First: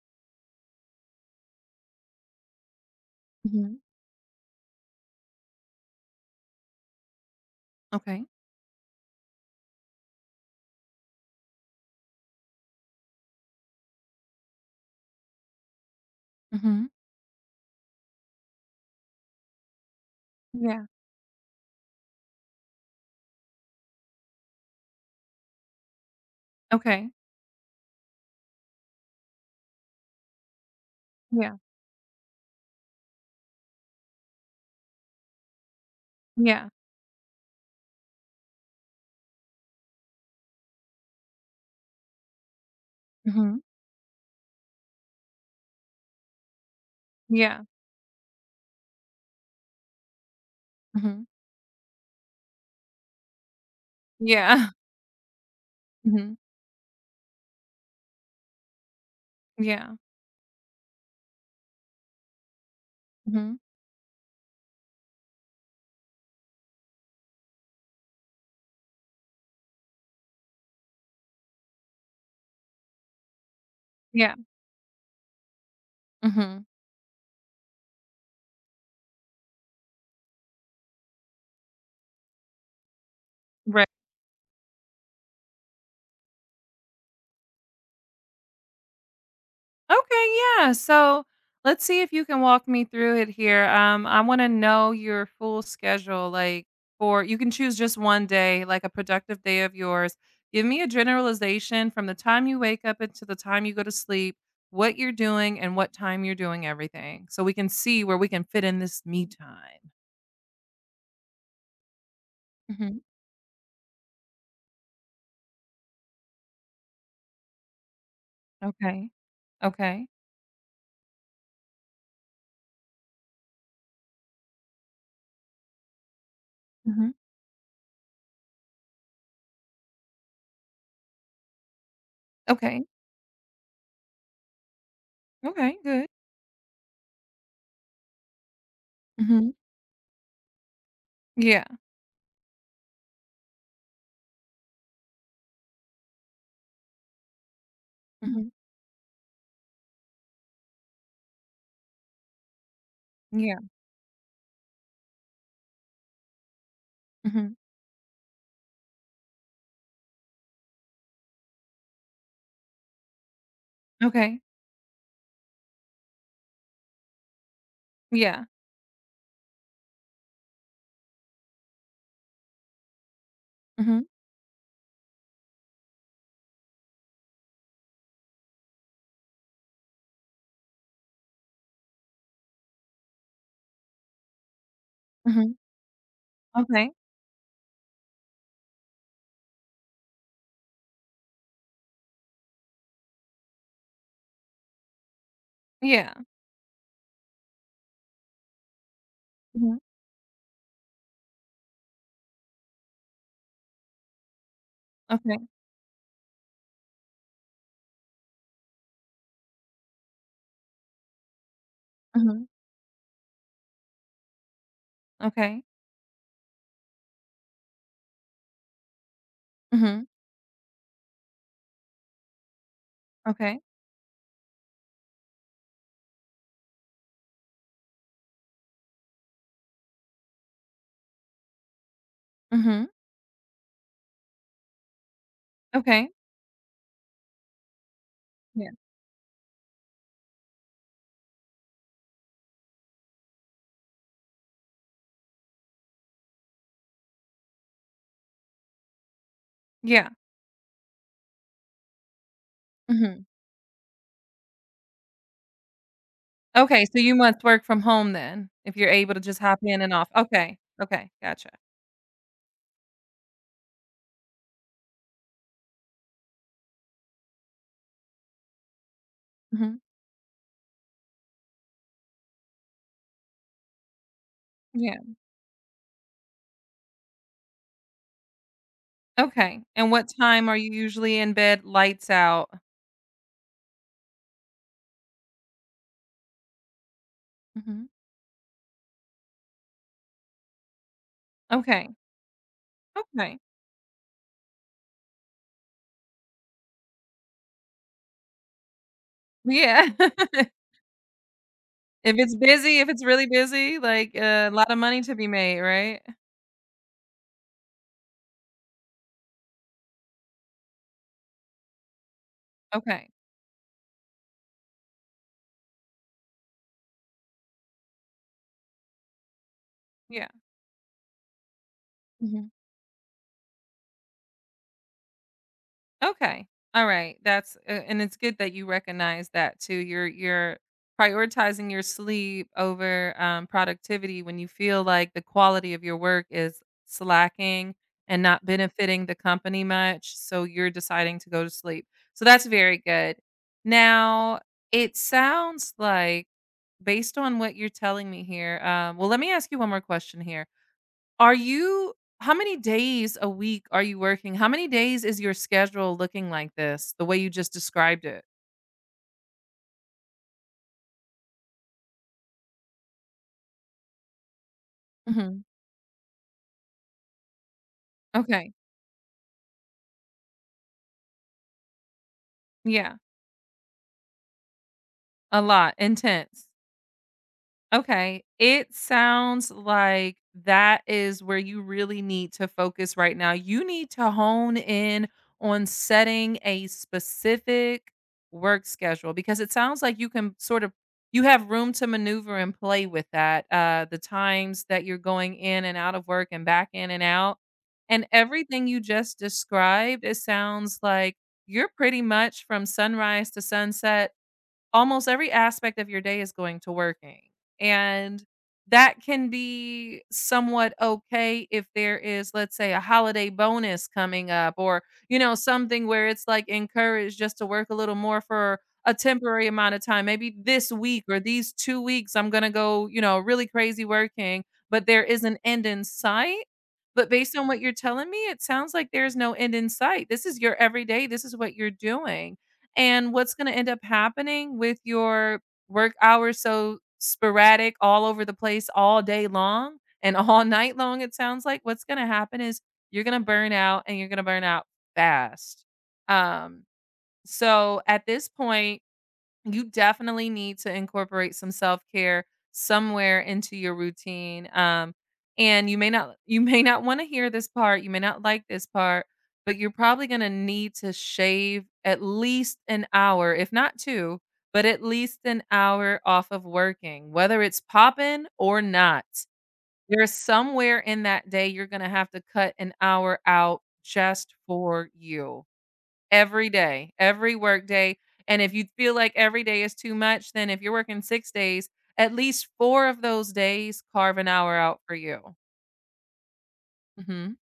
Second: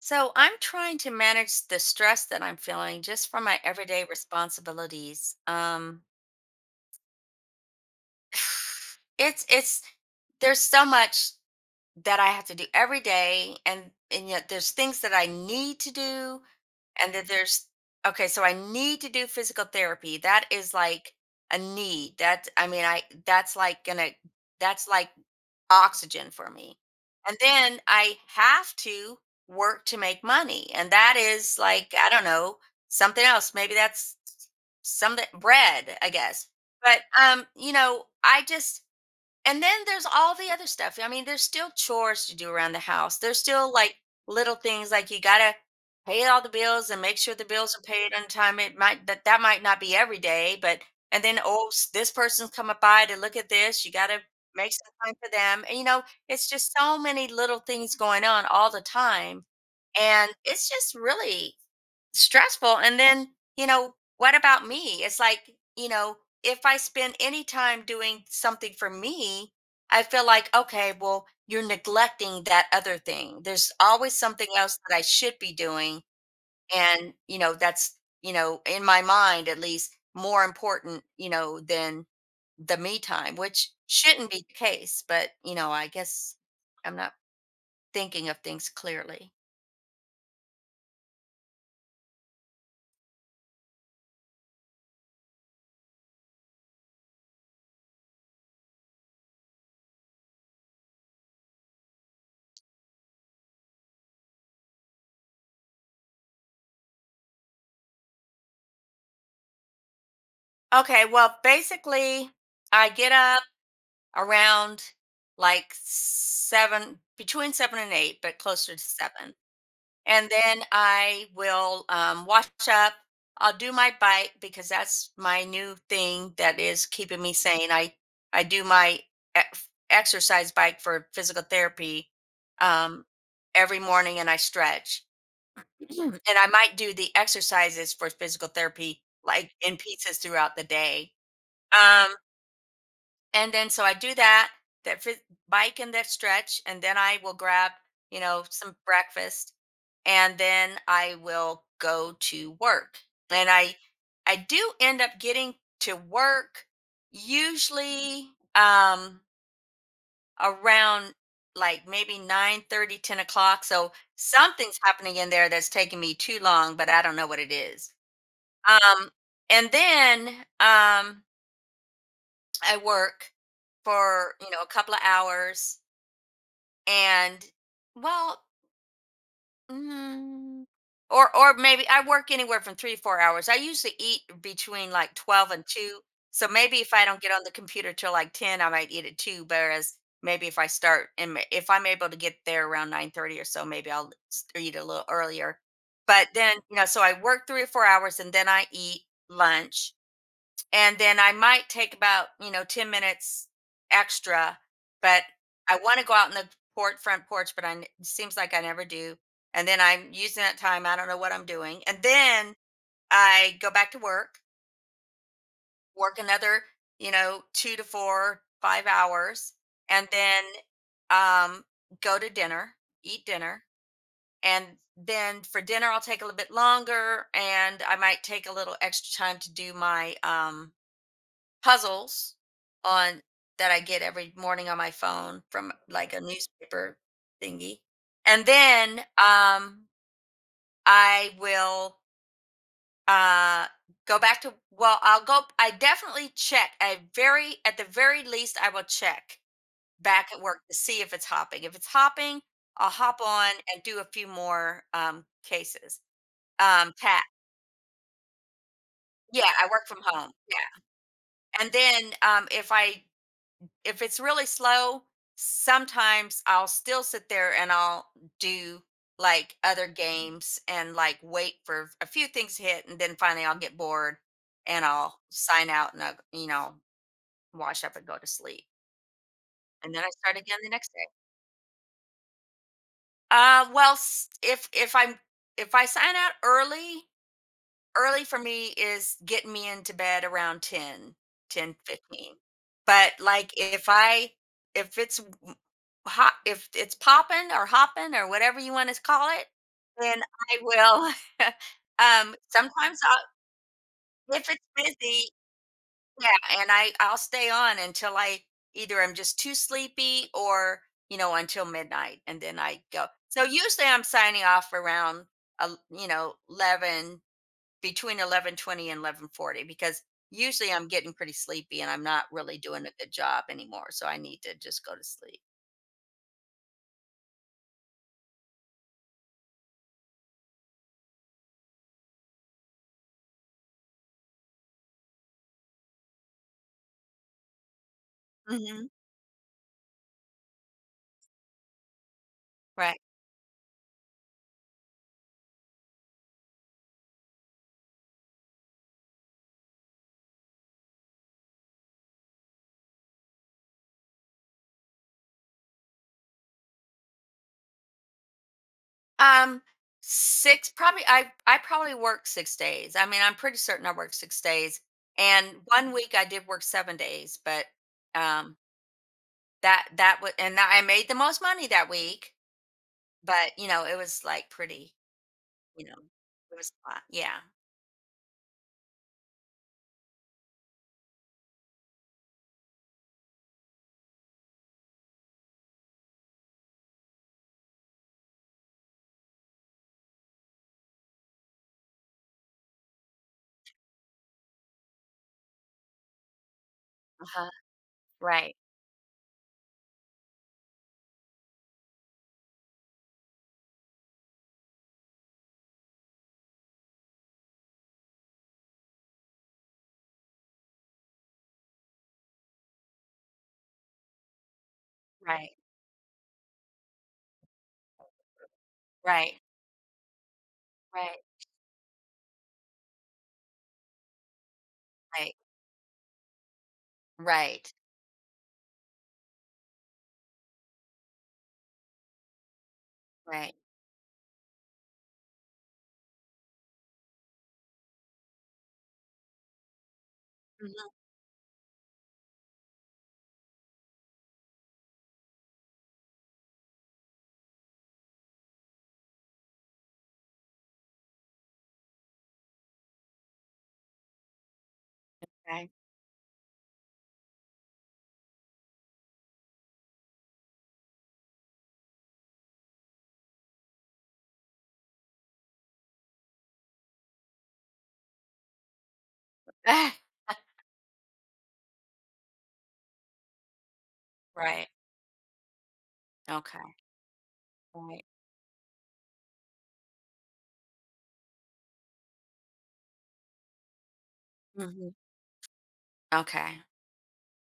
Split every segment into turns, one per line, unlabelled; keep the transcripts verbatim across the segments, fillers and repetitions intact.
So I'm trying to manage the stress that I'm feeling just from my
Mhm.
everyday responsibilities. Um
Okay.
it's it's there's so much that I have to do every day and and yet there's things that I need to do
Mhm.
and that there's okay, so I need to do physical therapy. That is
Yeah.
like a need. That, I mean, I that's like gonna that's like oxygen for me.
Okay.
And then I have to work to make money. And that
Yeah.
is like, I don't know, something else. Maybe that's something bread, I guess.
Yeah.
But um, you know, I just and then there's all the other stuff. I mean, there's still chores to do around the house. There's
Mhm.
still like little things like you gotta pay all the bills and make sure the
Yeah.
bills are paid on time. It might that that might not be every day, but and
Mhm.
then, oh, s- this person's coming by to look at this. You gotta
Yeah.
make some time for them. And you know,
Mhm.
it's just so many little things going on all the time.
Yeah.
And it's just really stressful. And then,
Mhm.
you know what about me? It's like, you know if I spend any time doing something for me, I feel like, okay, well, you're neglecting that other thing. There's always
Yeah.
something else that I should be doing.
Mhm.
And, you know that's, you know in my mind at least more important, you know than the me time, which
Right.
shouldn't be the case. But, you know I guess I'm not thinking of things clearly.
Okay, yeah. So, let's see if you can walk me through it here. Um, I wanna know your full schedule, like, for you can choose just one day, like a productive day of yours. Give me a generalization from the time you wake up until the time you go to sleep, what you're doing and what time you're doing everything, so we can see where we can fit in this me time.
Okay, well, basically, I
Mhm.
get up around like seven between seven and eight, but closer to
Okay.
seven.
Okay.
And then I will, um, wash up. I'll do my bike because that's my new thing that is
Mhm.
keeping me sane. I I do my e exercise bike for physical therapy,
Okay.
um, every morning and I stretch.
Okay, good.
And I might do the exercises for physical therapy,
Mhm.
like, in pieces throughout the day.
Yeah.
Um and then so I do that, that phys- bike and that stretch, and then I will grab, you know,
Mhm.
some breakfast, and then I will go to work. And
Yeah.
I I do end up getting to work
Mhm.
usually um around like maybe nine thirty, ten o'clock, so
Okay.
something's happening in there that's taking me too long, but I don't know what it is.
Yeah.
Um and then um I work
Mhm.
for, you know, a couple of hours and, well, mm, or or maybe I work anywhere from three to four hours. I usually eat between like twelve
Mhm.
and two. So maybe
Okay.
if I don't get on the computer till like ten, I might eat at two, whereas maybe if I start and ma- if I'm able to get there around nine thirty or so, maybe I'll s- eat a little earlier.
Yeah.
But then, you know, so I work three or four hours and then I eat
Mhm.
lunch, and then I might take about, you know, ten minutes extra, but
Okay.
I want to go out in the port front porch, but I n- it seems like I never do. And then I'm using that time, I don't know what I'm doing. And
Mhm.
then I go back to work,
Okay.
work another, you know, two to four, five hours,
Mhm.
and then um go to dinner, eat
Okay.
dinner, and then for dinner I'll take a little bit longer and I might take a little extra time to do my um puzzles
Mhm.
on that I get every morning on my phone from
Okay.
like a newspaper thingy. And
Yeah.
then um I will uh go back to well, I'll go I definitely check. I very At the very least I will check
Yeah.
back at work to see if it's hopping. If it's hopping, I'll hop
Mhm.
on and do a few more um cases.
Okay,
Um
so you
tap.
must work from home then if you're able to just
Yeah,
hop
I
in
work
and
from
off.
home.
Okay.
Yeah.
Okay, gotcha.
And then um if I if it's really slow, sometimes I'll still sit there and I'll do like
Mhm.
other games and, like, wait for a few things to hit and then finally I'll get bored and
Yeah.
I'll sign out and I, you know, wash up and go to sleep.
Okay, and
And then
what
I start
time are
again
you
the next day.
usually in bed? Lights out.
Uh well, s- if if I'm if I sign out early.
Mhm.
Early for me is getting me into bed around ten, ten
Okay.
fifteen. But,
Okay.
like, if I if it's w hot, if it's popping or hopping or whatever you wanna call it,
Yeah.
then I will.
If it's
um,
busy, if
sometimes
it's
I'll
really busy, like,
If
uh, a
it's
lot of money to
busy,
be made, right?
yeah, and I I'll stay on until I either I'm just too sleepy or, you know, until midnight, and then I go.
Okay.
So, usually, I'm signing off around, el you know, eleven, between eleven twenty and eleven forty, because
Yeah.
usually I'm getting pretty sleepy and I'm not
Mhm.
really doing a good job anymore, so I need to just go to sleep.
Okay. Alright, that's a and it's good that you recognize that too. You're you're prioritizing your sleep over, um, productivity when you feel like the quality of your work is slacking and not
Hmm.
benefiting the company much, so you're deciding to go to sleep. So that's very
Right.
good. Now, it sounds like based on what you're telling me here, um, well, let me ask you one more question here. Are you how many days a week are you working? How many days is your schedule looking like this, the way you just described it?
Um, Six probably. I I probably work six days. I mean, I'm pretty certain I work six days.
Mhm.
And one week I did work seven days, but
Okay.
um, that that was and I made the most money that week.
Yeah.
But you know, it was like pretty.
A lot.
You know,
Intense.
it was a lot. Yeah.
Okay. It sounds like that is where you really need to focus right now. You need to hone in on setting a specific work schedule because it sounds like you can sort of you have room to maneuver and play with that uh the times that you're going in and out of work and back in and
Uh
out
huh.
and
Right.
everything you just described it sounds like you're pretty much from sunrise to sunset. Almost every aspect of your day is going to working, and that can be somewhat okay if there is, let's say, a holiday bonus coming up or, you know,
Right.
something where it's, like, encouraged just to work a little more for a
Right.
temporary amount of time. Maybe this week
Right.
or these two weeks, I'm gonna go, you know, really crazy working, but there is
Right.
an end in sight. But based on what you're
Right.
telling me, it sounds like there's no end in sight. This is your everyday, this is what you're doing. And what's gonna
Right.
end up happening with your work hours so sporadic all over the place all day long and all night
Mhm,
long, it sounds like, what's gonna happen is you're gonna burn out and you're gonna burn out fast. Um, so at this point you definitely need to incorporate some self-care somewhere into your routine. Um, and
okay.
you may not you may not want to hear this part, you may not like this part, but you're probably going to need to shave at least an hour, if not two, but at least an hour off of working, whether it's popping or not.
Ah,
There's somewhere in that day you're going to have to cut an hour out just
right.
for you. Every
Okay.
day, every work day,
Right.
and if you feel like every day is too much, then if you're working six days, at least four of those days, carve an hour out
Mhm.
for you.
Okay.
Mhm.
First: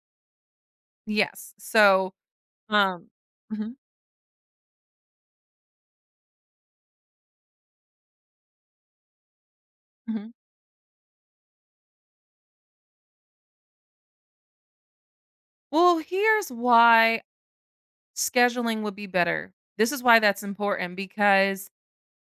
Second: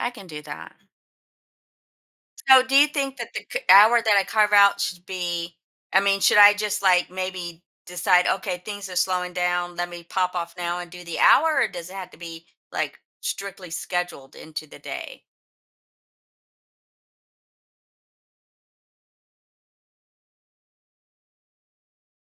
I can do that.
Yes. So,
So, do you
um
think that the c
Mhm,
hour that I carve out should be, I mean, should I just, like, maybe decide, "Okay, things are slowing down, let me
mhm.
pop off now and do the hour," or does it have to be, like, strictly scheduled into the day?
Well, here's why scheduling would be better. This is why that's important because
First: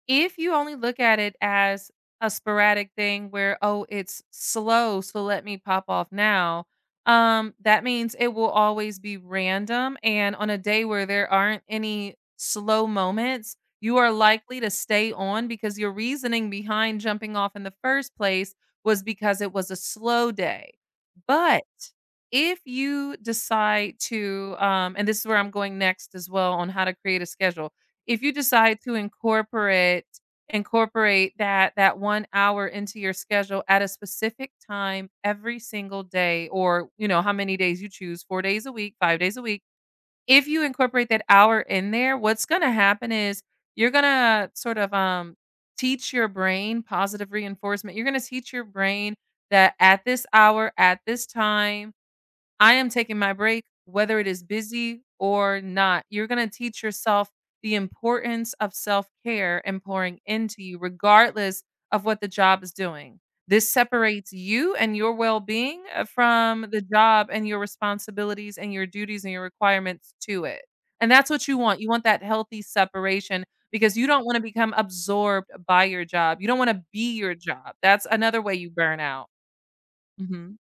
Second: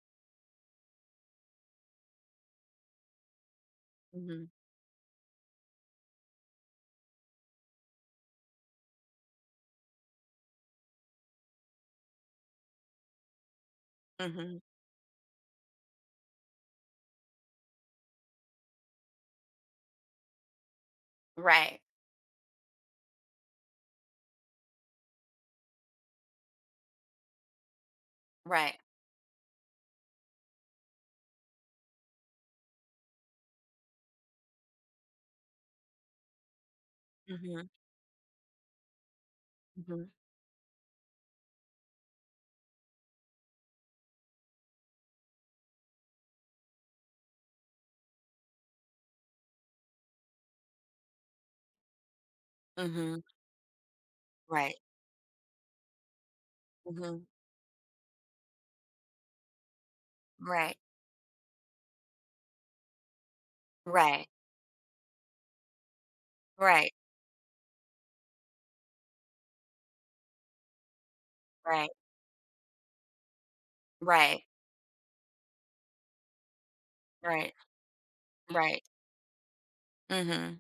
if you only look at it as a sporadic thing where, "Oh, it's
Mhm.
slow, so let me pop off now," um, that means it will always be random, and on a day where there aren't any slow moments, you are
Mhm.
likely to stay on because your reasoning behind jumping off in the first place was because it was a slow day.
Right.
But if you decide to, um and this is where I'm going next as well on how to create a schedule. If you
Right.
decide to incorporate incorporate that that one hour into your schedule at a specific time every single day or, you know, how many
Mhm.
days you choose, four days a week, five days a week.
Mhm.
If you incorporate that hour in there, what's gonna happen is you're gonna sort of, um, teach your brain positive reinforcement. You're gonna teach your brain that at this hour, at this time, I am taking
Mhm.
my break, whether it is
Right.
busy or not. You're going to teach
Mhm.
yourself the importance of self care and pouring into
Right.
you, regardless of what the job is doing. This
Right.
separates you and your well being from the
Right.
job and your responsibilities and your duties and your requirements to it. And that's what you want. You
Right.
want that healthy separation because you don't want to
Right.
become absorbed by your job. You don't want to be your
Right.
job. That's another way you
Right.
burn out. hmm
Mhm.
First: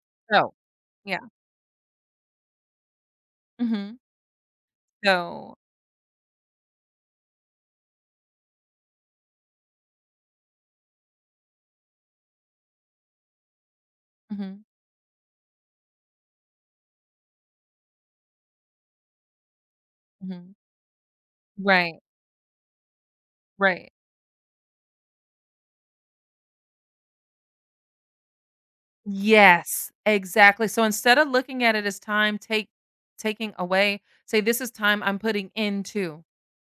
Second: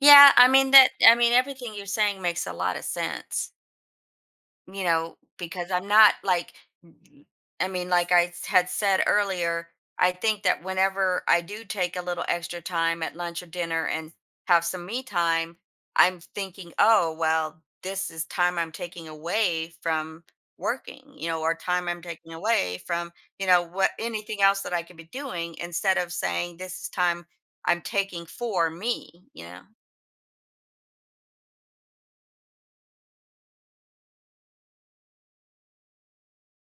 Yeah, I
So,
mean, that I
yeah.
mean everything you're saying makes a lot of sense.
hmm
You know,
So,
because I'm not like, n- I mean, like, I s- had said earlier, I think that whenever I do take a little extra time at lunch or dinner and
Mhm,
have some me time, I'm thinking, "Oh, well, this is time I'm taking away from
mhm.
working, you know, or time
Right,
I'm taking away from, you know, what
right.
anything else that I could be doing instead of saying this is time I'm taking for me, you know."
Yes, exactly. So instead of looking at it as time take taking away, say, "This is time I'm putting into."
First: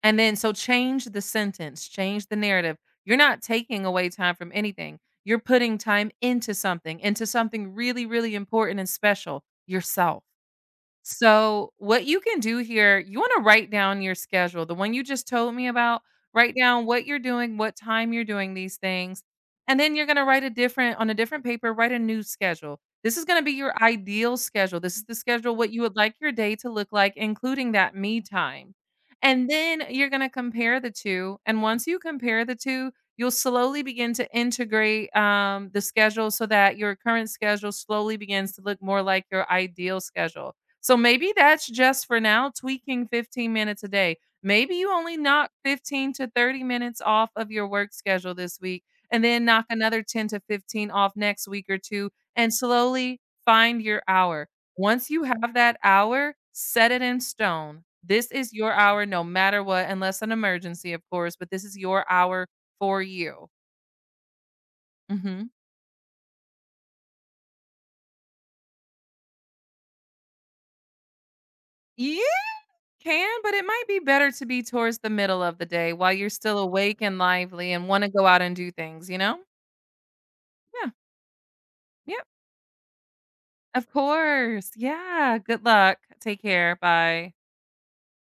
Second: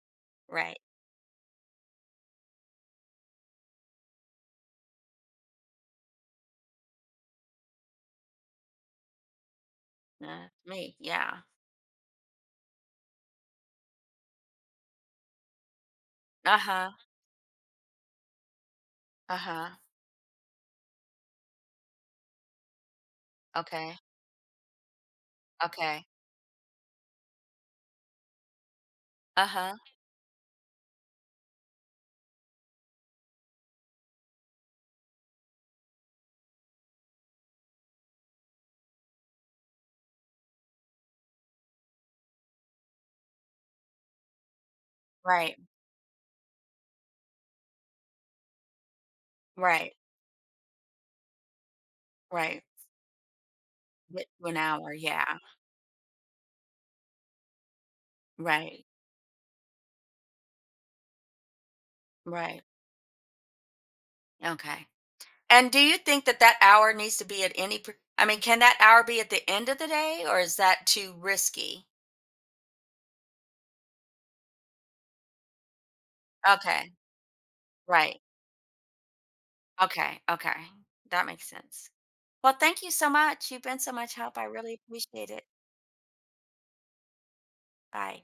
And then so
Right.
change the sentence, change the narrative. You're not taking away time from anything. You're putting time into something, into something really, really important and special, yourself.
That's me, yeah.
So, what you can do here, you wanna write down your schedule, the one you just told me about, write down
Uh-huh,
what you're doing, what time you're doing these things,
uh-huh.
and then you're gonna write a different on a different paper, write a new schedule. This is gonna be your
Okay,
ideal schedule. This is the schedule what you would
okay.
like your day to look like, including that me time. And
Uh-huh.
then you're gonna compare the two, and once you compare the two, you'll slowly begin to integrate, um, the schedule so that your current schedule slowly begins to look more like your ideal schedule. So maybe that's just for now tweaking fifteen minutes a day. Maybe you only knock
Right,
fifteen to thirty minutes off of your work schedule this week and then knock
right,
another ten to fifteen off next week or two and
right.
slowly find your
Get
hour.
to an hour,
Once you
yeah.
have that hour, set it in stone. This is your
Right,
hour no matter what, unless an emergency, of course, but this is your hour
right.
for you.
Okay.
hmm
And do you think that that hour needs to be at any par I mean, can that hour be at the end of the day, or is that too risky?
Yeah. Can, but it might be better to be towards the middle of the day while you're still
Okay,
awake and lively and wanna
right.
go out and do things, you know?
Okay, okay.
Yeah.
That makes sense.
Yep.
Well, thank you so much. You've been
Of
so much help. I
course.
really appreciate
Yeah.
it.
Good luck. Take care. Bye.
Bye.